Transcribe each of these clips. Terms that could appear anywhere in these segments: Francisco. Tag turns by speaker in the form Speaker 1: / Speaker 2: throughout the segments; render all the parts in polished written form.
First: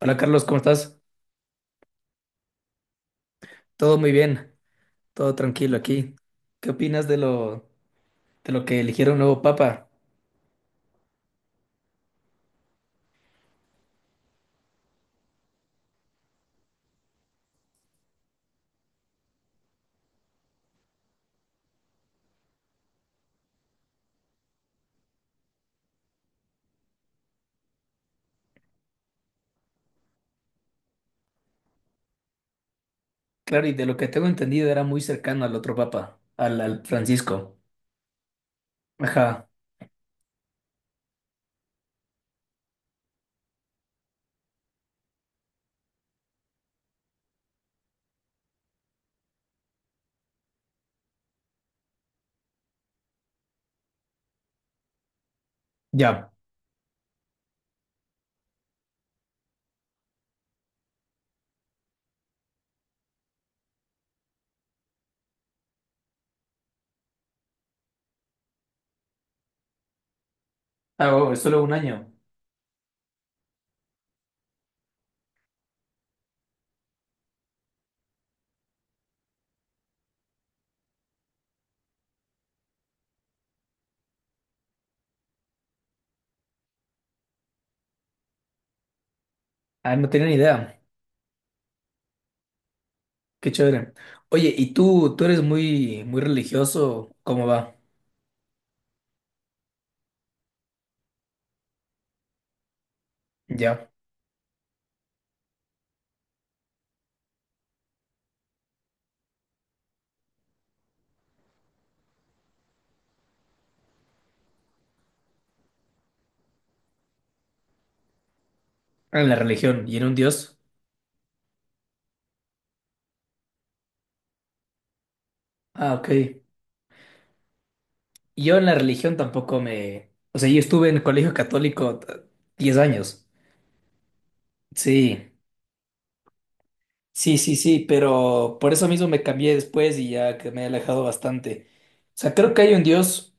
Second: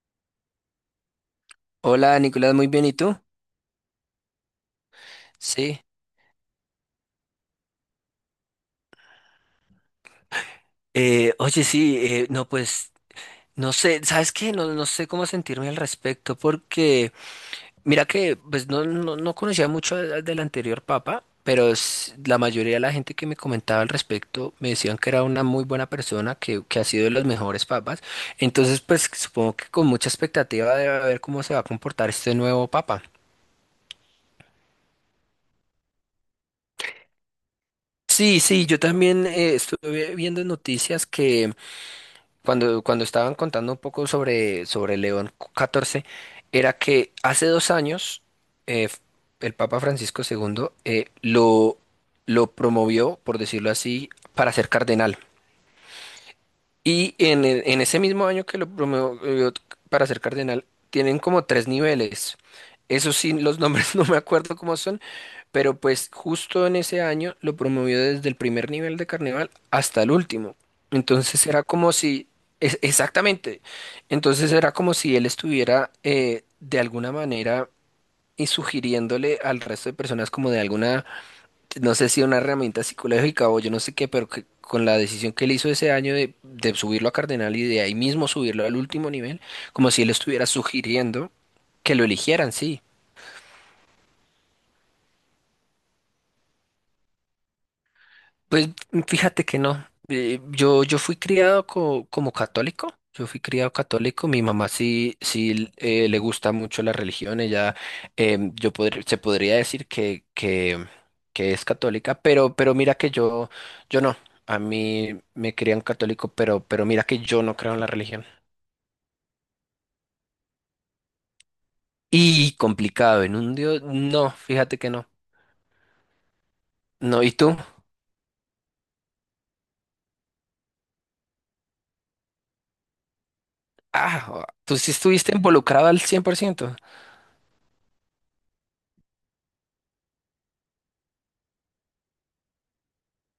Speaker 1: Hola Carlos, ¿cómo estás?
Speaker 2: Hola Nicolás, muy bien, ¿y tú?
Speaker 1: Todo muy bien, todo tranquilo
Speaker 2: Sí.
Speaker 1: aquí. ¿Qué opinas de lo que eligieron nuevo papa?
Speaker 2: Oye, sí, no, pues, no sé, ¿sabes qué? No, no sé cómo sentirme al respecto, porque mira que, pues, no conocía mucho del anterior papa, pero la mayoría de la gente que me comentaba al respecto me decían que era una muy buena persona, que ha sido de los mejores papas, entonces, pues, supongo que con mucha expectativa de a ver cómo se va a comportar este nuevo papa.
Speaker 1: Claro, y de lo que tengo entendido era muy cercano al otro papa, al Francisco.
Speaker 2: Sí, sí, yo también
Speaker 1: Ajá,
Speaker 2: estuve viendo en noticias que cuando estaban contando un poco sobre León catorce era que hace dos años eh, el Papa Francisco segundo lo promovió, por decirlo así, para ser cardenal.
Speaker 1: ya.
Speaker 2: Y en ese mismo año que lo promovió para ser cardenal, tienen como tres niveles. Eso sí, los nombres no me acuerdo cómo son, pero pues justo en ese año lo promovió desde el primer nivel de carnaval hasta el último.
Speaker 1: Ah, oh, es
Speaker 2: Entonces
Speaker 1: solo
Speaker 2: era
Speaker 1: un
Speaker 2: como
Speaker 1: año.
Speaker 2: si, es- Exactamente, entonces era como si él estuviera de alguna manera y sugiriéndole al resto de personas como de alguna, no sé si una herramienta psicológica o yo no sé qué, pero que con la decisión que él hizo ese año de subirlo a cardenal y de ahí mismo subirlo al último nivel, como
Speaker 1: Ah,
Speaker 2: si
Speaker 1: no
Speaker 2: él
Speaker 1: tenía ni
Speaker 2: estuviera
Speaker 1: idea.
Speaker 2: sugiriendo que lo eligieran, sí.
Speaker 1: Qué chévere. Oye, ¿y tú eres muy, muy religioso? ¿Cómo va?
Speaker 2: Pues fíjate que no. Yo fui criado como católico. Yo fui criado
Speaker 1: Ya.
Speaker 2: católico. Mi mamá sí, sí le gusta mucho la religión. Ella, se podría decir que es católica, pero mira que yo no. A mí me crían católico, pero mira que yo no creo en la religión.
Speaker 1: En la religión y en un Dios.
Speaker 2: Y complicado, en un Dios, no, fíjate que no.
Speaker 1: Ah, ok.
Speaker 2: No, ¿y tú?
Speaker 1: Yo en la religión tampoco me. O sea, yo estuve en el colegio católico 10 años.
Speaker 2: Ah, tú sí
Speaker 1: Sí.
Speaker 2: estuviste involucrado al
Speaker 1: Sí, sí, sí, pero por eso mismo me cambié después y ya que me he alejado bastante. O sea, creo que hay un Dios,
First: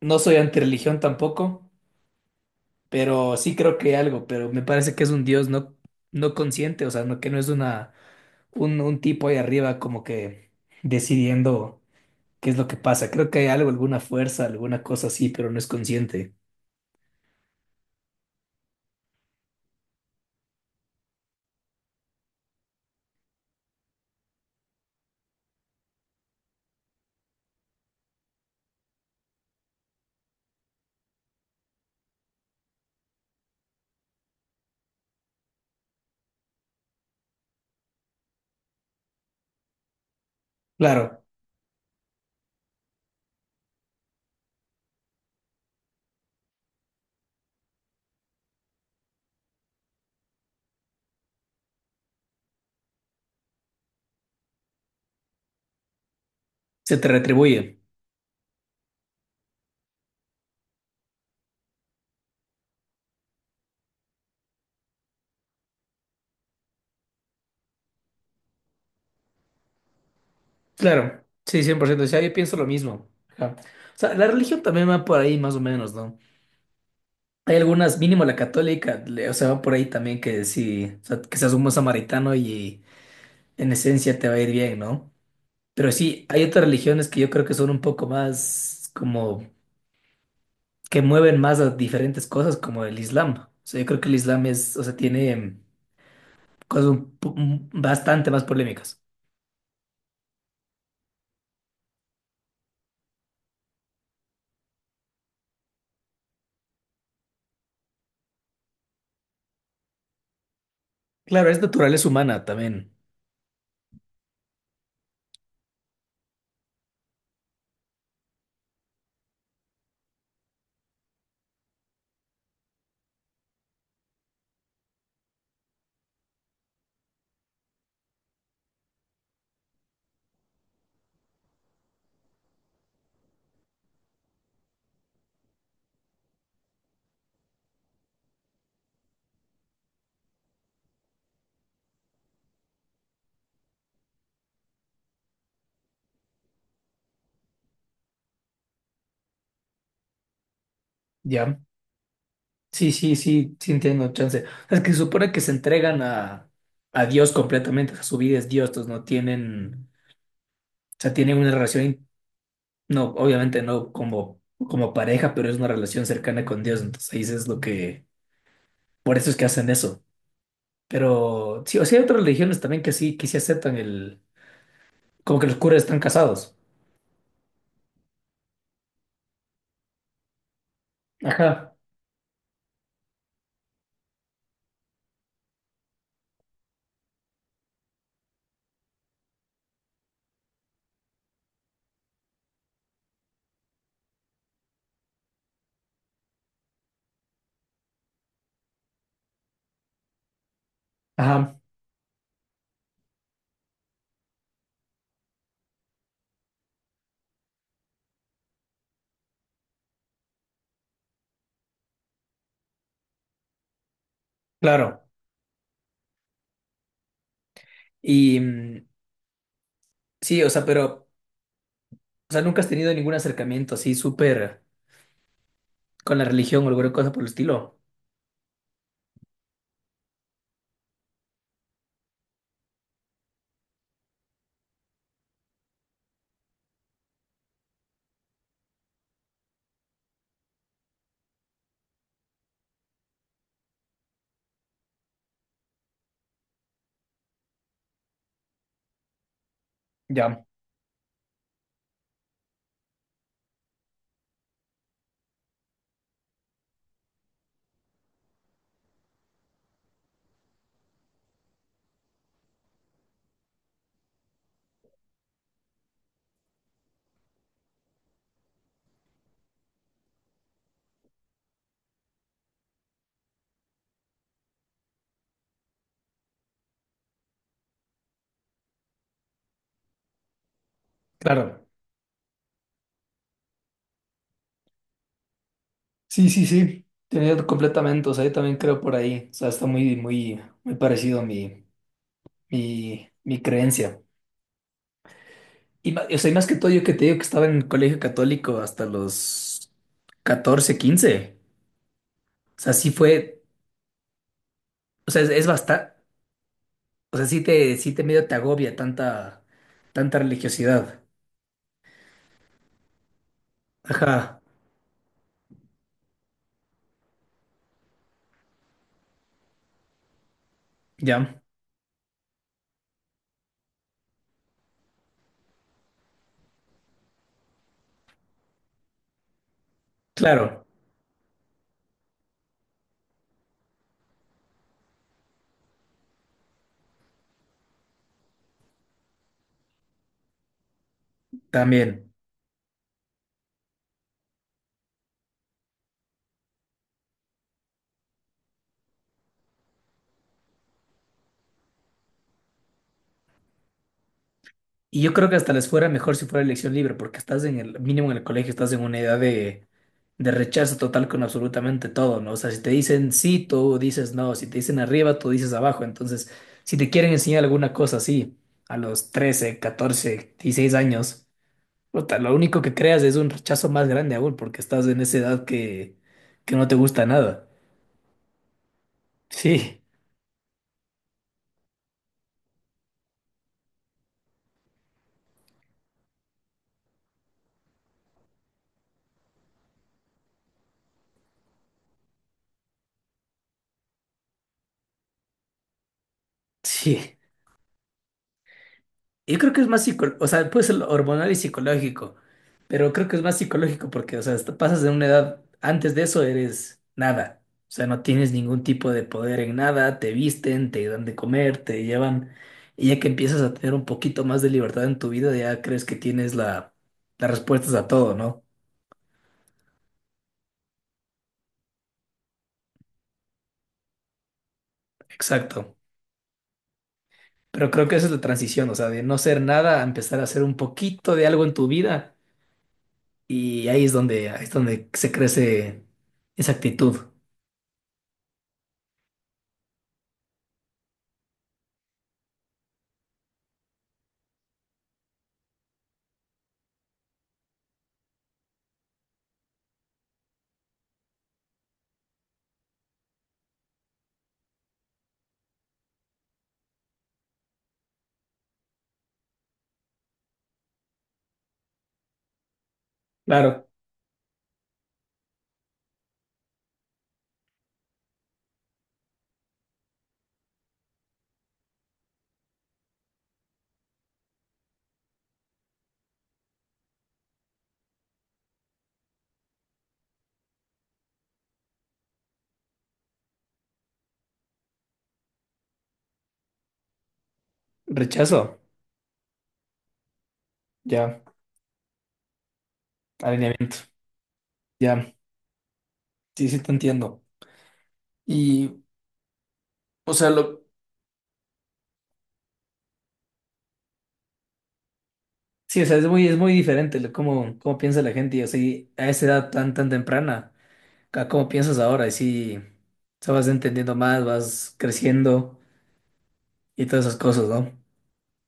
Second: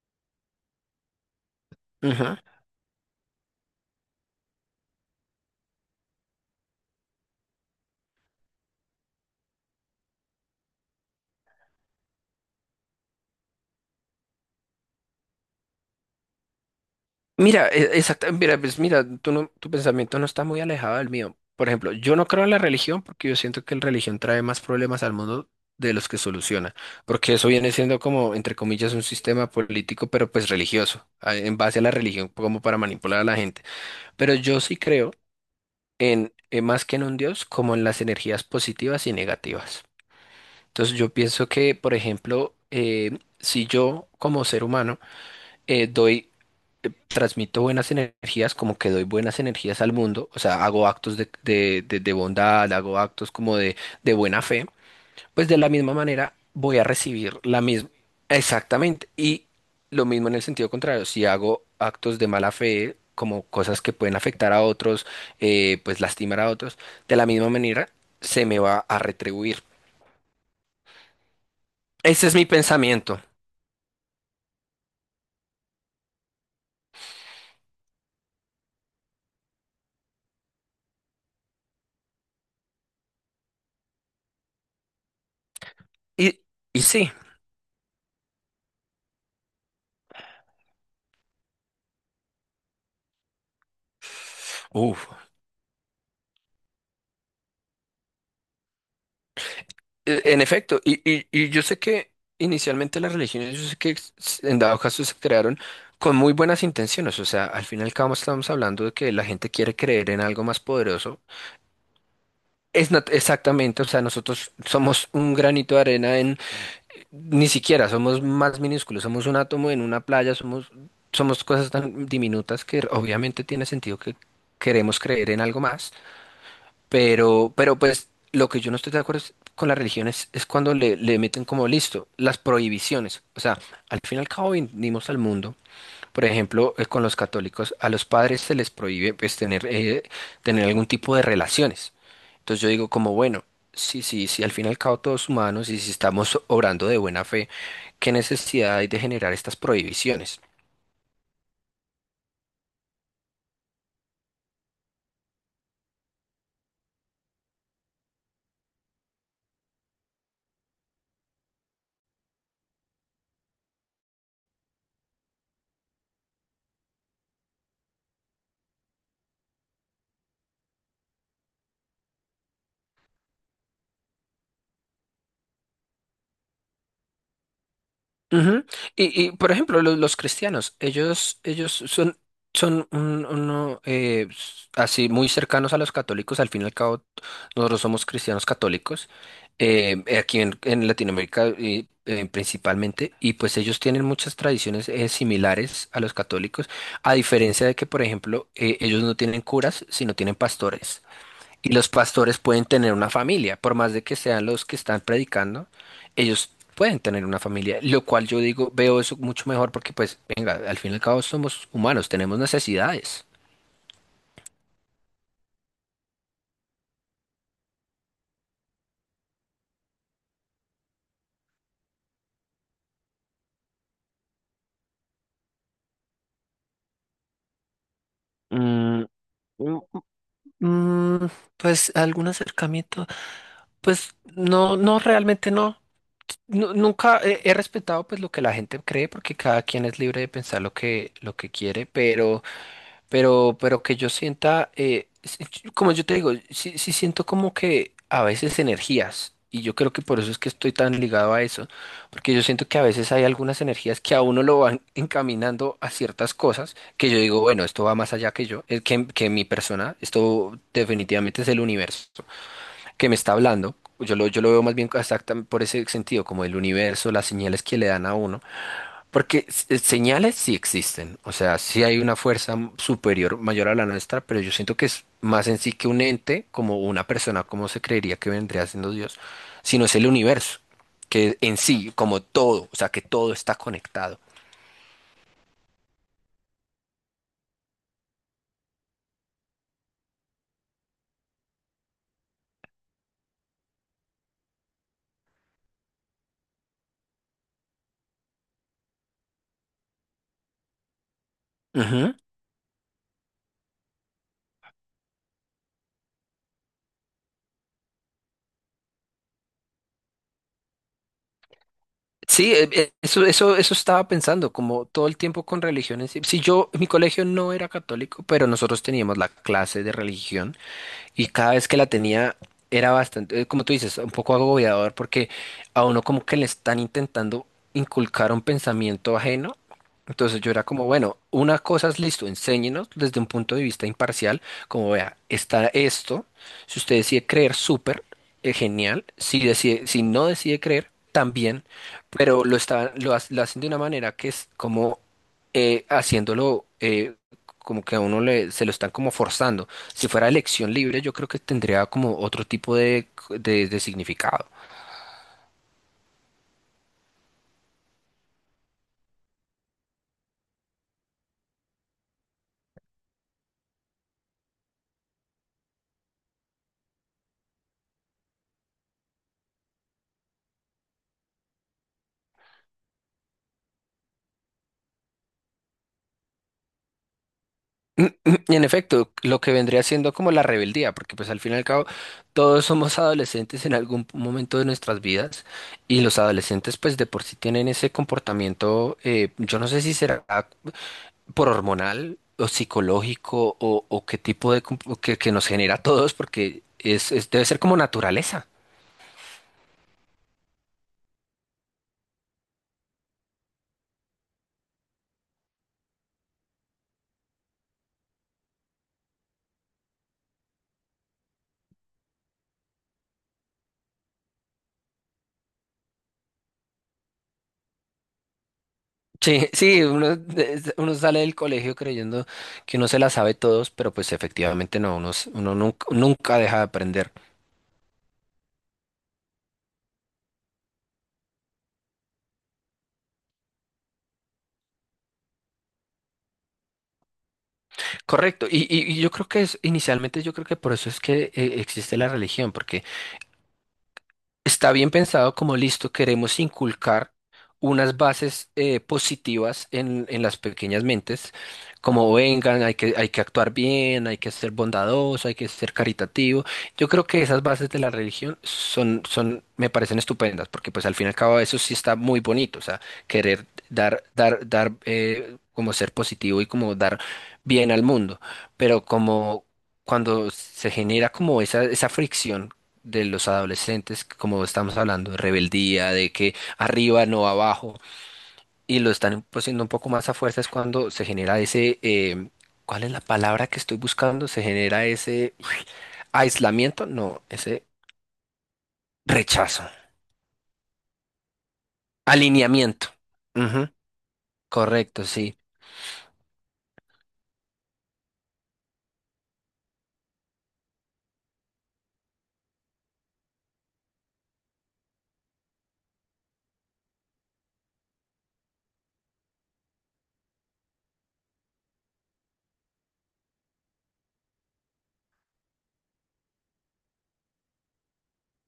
Speaker 1: no soy antirreligión tampoco,
Speaker 2: 100%.
Speaker 1: pero sí creo que hay algo, pero me parece que es un Dios no, no consciente, o sea, no, que no es un tipo ahí arriba como que decidiendo qué es lo que pasa. Creo que hay algo, alguna fuerza, alguna cosa así, pero no es consciente.
Speaker 2: Mira, mira, pues mira, tú no- tu pensamiento no está muy alejado del mío. Por ejemplo, yo no creo en la religión porque yo siento que la religión trae más problemas al mundo de los que soluciona, porque eso viene siendo como, entre comillas, un sistema político, pero pues religioso, en base a la religión como para manipular a la gente. Pero yo sí creo en, más que en un Dios, como en las energías positivas y negativas. Entonces yo
Speaker 1: Claro,
Speaker 2: pienso que, por ejemplo, si yo como ser humano doy transmito buenas energías, como que doy buenas energías al mundo, o sea, hago actos de bondad, hago actos como de buena fe, pues de la misma manera voy a
Speaker 1: se te
Speaker 2: recibir la
Speaker 1: retribuye.
Speaker 2: misma, exactamente, y lo mismo en el sentido contrario, si hago actos de mala fe, como cosas que pueden afectar a otros, pues lastimar a otros, de la misma manera se me va a retribuir.
Speaker 1: Claro, sí, 100%. O sea,
Speaker 2: Ese
Speaker 1: yo
Speaker 2: es mi
Speaker 1: pienso lo mismo.
Speaker 2: pensamiento.
Speaker 1: Ajá. O sea, la religión también va por ahí más o menos, ¿no? Hay algunas, mínimo la católica, o sea, va por ahí también que sí, o sea, que seas un buen samaritano y en esencia te va a ir bien, ¿no? Pero sí,
Speaker 2: Y,
Speaker 1: hay otras
Speaker 2: y
Speaker 1: religiones
Speaker 2: sí,
Speaker 1: que yo creo que son un poco más como que mueven más a diferentes cosas, como el Islam. O sea, yo creo que el Islam es, o sea,
Speaker 2: uf.
Speaker 1: tiene cosas bastante más polémicas.
Speaker 2: En efecto, y yo sé que inicialmente las religiones, yo sé que en dado caso se crearon con muy buenas intenciones, o sea, al fin y al cabo estamos hablando de que la gente quiere creer en algo más poderoso.
Speaker 1: Claro, es naturaleza humana también,
Speaker 2: Exactamente, o sea, nosotros somos un granito de arena en, ni siquiera, somos más minúsculos, somos un átomo en una playa, somos cosas tan diminutas que obviamente tiene sentido que queremos creer en algo más. Pero pues lo que yo no estoy de acuerdo con las religiones es cuando le meten como listo las prohibiciones. O sea, al fin y al cabo vinimos al mundo, por ejemplo, con los católicos, a los padres se les prohíbe pues tener, tener algún tipo de relaciones. Entonces yo digo como, bueno, sí, al fin y al cabo todos humanos y si estamos obrando de buena fe, ¿qué necesidad hay de generar estas prohibiciones?
Speaker 1: ¿ya? Sí, sí, sí, sí entiendo, chance. O sea, es que se supone que se entregan a Dios completamente, o sea, su vida es Dios, entonces no tienen. Sea, tienen una relación, no, obviamente no como pareja, pero es una relación cercana con Dios. Entonces ahí es lo que, por eso es que hacen eso. Pero sí, o sea, hay otras religiones también que sí aceptan el, como que los curas están casados.
Speaker 2: Ujú. Y, por ejemplo, cristianos, ellos
Speaker 1: Ajá,
Speaker 2: son, uno, así muy cercanos a los católicos, al fin y al cabo nosotros somos cristianos católicos, aquí en Latinoamérica y, principalmente, y pues ellos tienen muchas tradiciones similares a los católicos, a diferencia de que, por ejemplo, ellos no tienen curas, sino tienen pastores.
Speaker 1: ajá,
Speaker 2: Y los pastores pueden tener una familia, por más de que sean los que están predicando, ellos pueden tener una familia, lo cual yo digo, veo eso mucho mejor porque pues, venga, al fin y al cabo somos humanos, tenemos necesidades.
Speaker 1: claro. Y sí, o sea, pero, o sea, nunca has tenido ningún acercamiento así súper con la religión o alguna cosa por el estilo.
Speaker 2: Mm, mm, Mm, pues algún acercamiento, pues no, no, realmente no. Nunca he, he respetado pues lo que la gente cree porque cada quien es libre de pensar lo que quiere, pero... pero que yo sienta, como yo te digo, sí, sí siento como que a veces energías, y yo creo que por eso es
Speaker 1: Ya,
Speaker 2: que estoy tan ligado a eso, porque yo siento que a veces hay algunas energías que a uno lo van encaminando a ciertas cosas, que yo digo, bueno, esto va más allá que yo, que mi persona, esto definitivamente es el universo que me está hablando, yo lo veo más bien exactamente por ese sentido, como el universo, las señales que le dan a uno. Porque señales sí existen, o sea, sí hay una fuerza superior mayor a la nuestra, pero yo siento que es más en sí que un ente, como una persona, como se creería que vendría siendo Dios, sino es el universo, que en
Speaker 1: claro.
Speaker 2: sí, como todo, o sea, que todo está conectado.
Speaker 1: Sí, sí, sí. Tenía completamente, o sea, yo también creo por ahí. O sea, está muy, muy, muy parecido a mi creencia. Y, o sea, y más que todo, yo que te digo que estaba en el colegio católico hasta los 14 15.
Speaker 2: Ujú.
Speaker 1: O sea, sí fue, o sea, es bastante, o sea, sí te medio te agobia tanta, tanta religiosidad.
Speaker 2: Sí, eso estaba
Speaker 1: Ajá,
Speaker 2: pensando, como todo el tiempo con religiones. Si yo, mi colegio no era católico, pero nosotros teníamos la clase de religión. Y
Speaker 1: ya,
Speaker 2: cada vez que la tenía era bastante, como tú dices, un poco agobiador porque a uno como que le están intentando inculcar un pensamiento ajeno. Entonces yo era
Speaker 1: claro,
Speaker 2: como, bueno, una cosa es listo, enséñenos desde un punto de vista imparcial, como vea, está esto, si usted decide creer, súper, genial, si decide, si no decide creer, también,
Speaker 1: también.
Speaker 2: pero lo estaban, lo hacen de una manera que es como haciéndolo como que a uno le, se lo están como forzando. Si fuera elección libre, yo creo que tendría como otro tipo de significado.
Speaker 1: Y yo creo que hasta les fuera mejor si fuera elección libre, porque estás en el mínimo en el colegio, estás en una edad de rechazo total con absolutamente todo, ¿no? O sea, si te dicen sí, tú dices no, si te dicen arriba, tú dices abajo. Entonces, si te quieren enseñar alguna cosa así a los 13 14 16 años, puta, lo único que creas es un rechazo más grande aún, porque estás en esa edad que no te gusta nada.
Speaker 2: Y en efecto, lo que
Speaker 1: Sí,
Speaker 2: vendría siendo como la rebeldía, porque pues al fin y al cabo todos somos adolescentes en algún momento de nuestras vidas y los adolescentes pues de por sí tienen ese comportamiento, yo no sé si será por hormonal o psicológico o qué tipo de que nos genera a todos porque
Speaker 1: sí.
Speaker 2: debe ser como naturaleza.
Speaker 1: Yo creo que es más psicológico, o sea, puede ser hormonal y psicológico, pero creo que es más psicológico porque, o sea, hasta pasas de una edad, antes de eso eres nada, o sea, no tienes ningún tipo de poder en nada, te visten, te dan de comer, te llevan, y ya que empiezas a tener un poquito más de libertad en tu vida, ya crees que tienes las respuestas a todo, ¿no?
Speaker 2: Sí, sí, uno sale del colegio creyendo que uno se la sabe todos, pero pues efectivamente no, uno
Speaker 1: Exacto.
Speaker 2: nunca, nunca deja de aprender.
Speaker 1: Pero creo que esa es la transición, o sea, de no ser nada a empezar a hacer un poquito de algo en tu vida, y ahí es donde se crece esa actitud.
Speaker 2: Correcto, y yo creo que es, inicialmente yo creo que por eso es que existe la religión, porque está bien pensado como listo, queremos inculcar unas bases positivas en las pequeñas mentes, como vengan, hay que actuar bien, hay que ser bondadoso, hay que ser caritativo. Yo creo que esas bases de la religión son, me parecen estupendas, porque pues al fin y al cabo eso sí está muy bonito, o sea, querer
Speaker 1: Claro.
Speaker 2: dar, como ser positivo y como dar bien al mundo, pero como cuando se genera como esa fricción de los adolescentes, como estamos hablando, de rebeldía, de que arriba no abajo, y lo están imponiendo un poco más a fuerza, es cuando se genera ¿cuál es la palabra que estoy buscando? Se genera ese aislamiento, no, ese
Speaker 1: Rechazo,
Speaker 2: rechazo,
Speaker 1: ya,
Speaker 2: alineamiento. Ujú,
Speaker 1: alineamiento,
Speaker 2: correcto,
Speaker 1: ya,
Speaker 2: sí.
Speaker 1: sí, sí te entiendo. Y, o sea, sí, o sea, es muy diferente cómo piensa la gente, y así, a esa edad tan, tan temprana, a cómo piensas ahora, y sí, o sea, vas entendiendo más, vas creciendo y todas esas cosas, ¿no?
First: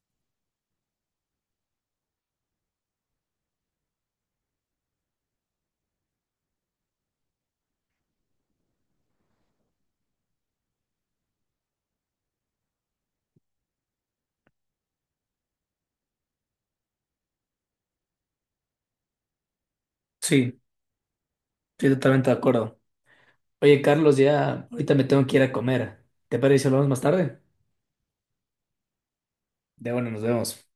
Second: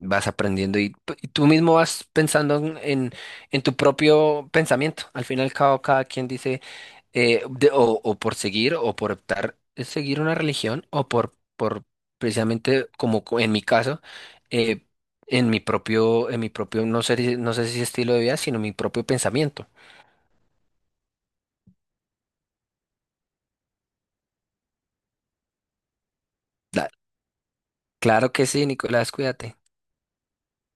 Speaker 2: Vas aprendiendo y tú mismo vas pensando en, en tu propio pensamiento. Al fin y al cabo, cada quien dice... o por seguir o por optar seguir una religión por precisamente en mi caso eh, en mi propio, en mi propio no sé, no sé si estilo de vida sino mi propio pensamiento.
Speaker 1: Sí, estoy totalmente de acuerdo. Oye, Carlos, ya, ahorita me tengo que ir a comer. ¿Te parece si hablamos
Speaker 2: Da-
Speaker 1: más tarde?
Speaker 2: Claro que sí, Nicolás, cuídate.
Speaker 1: De bueno, nos vemos.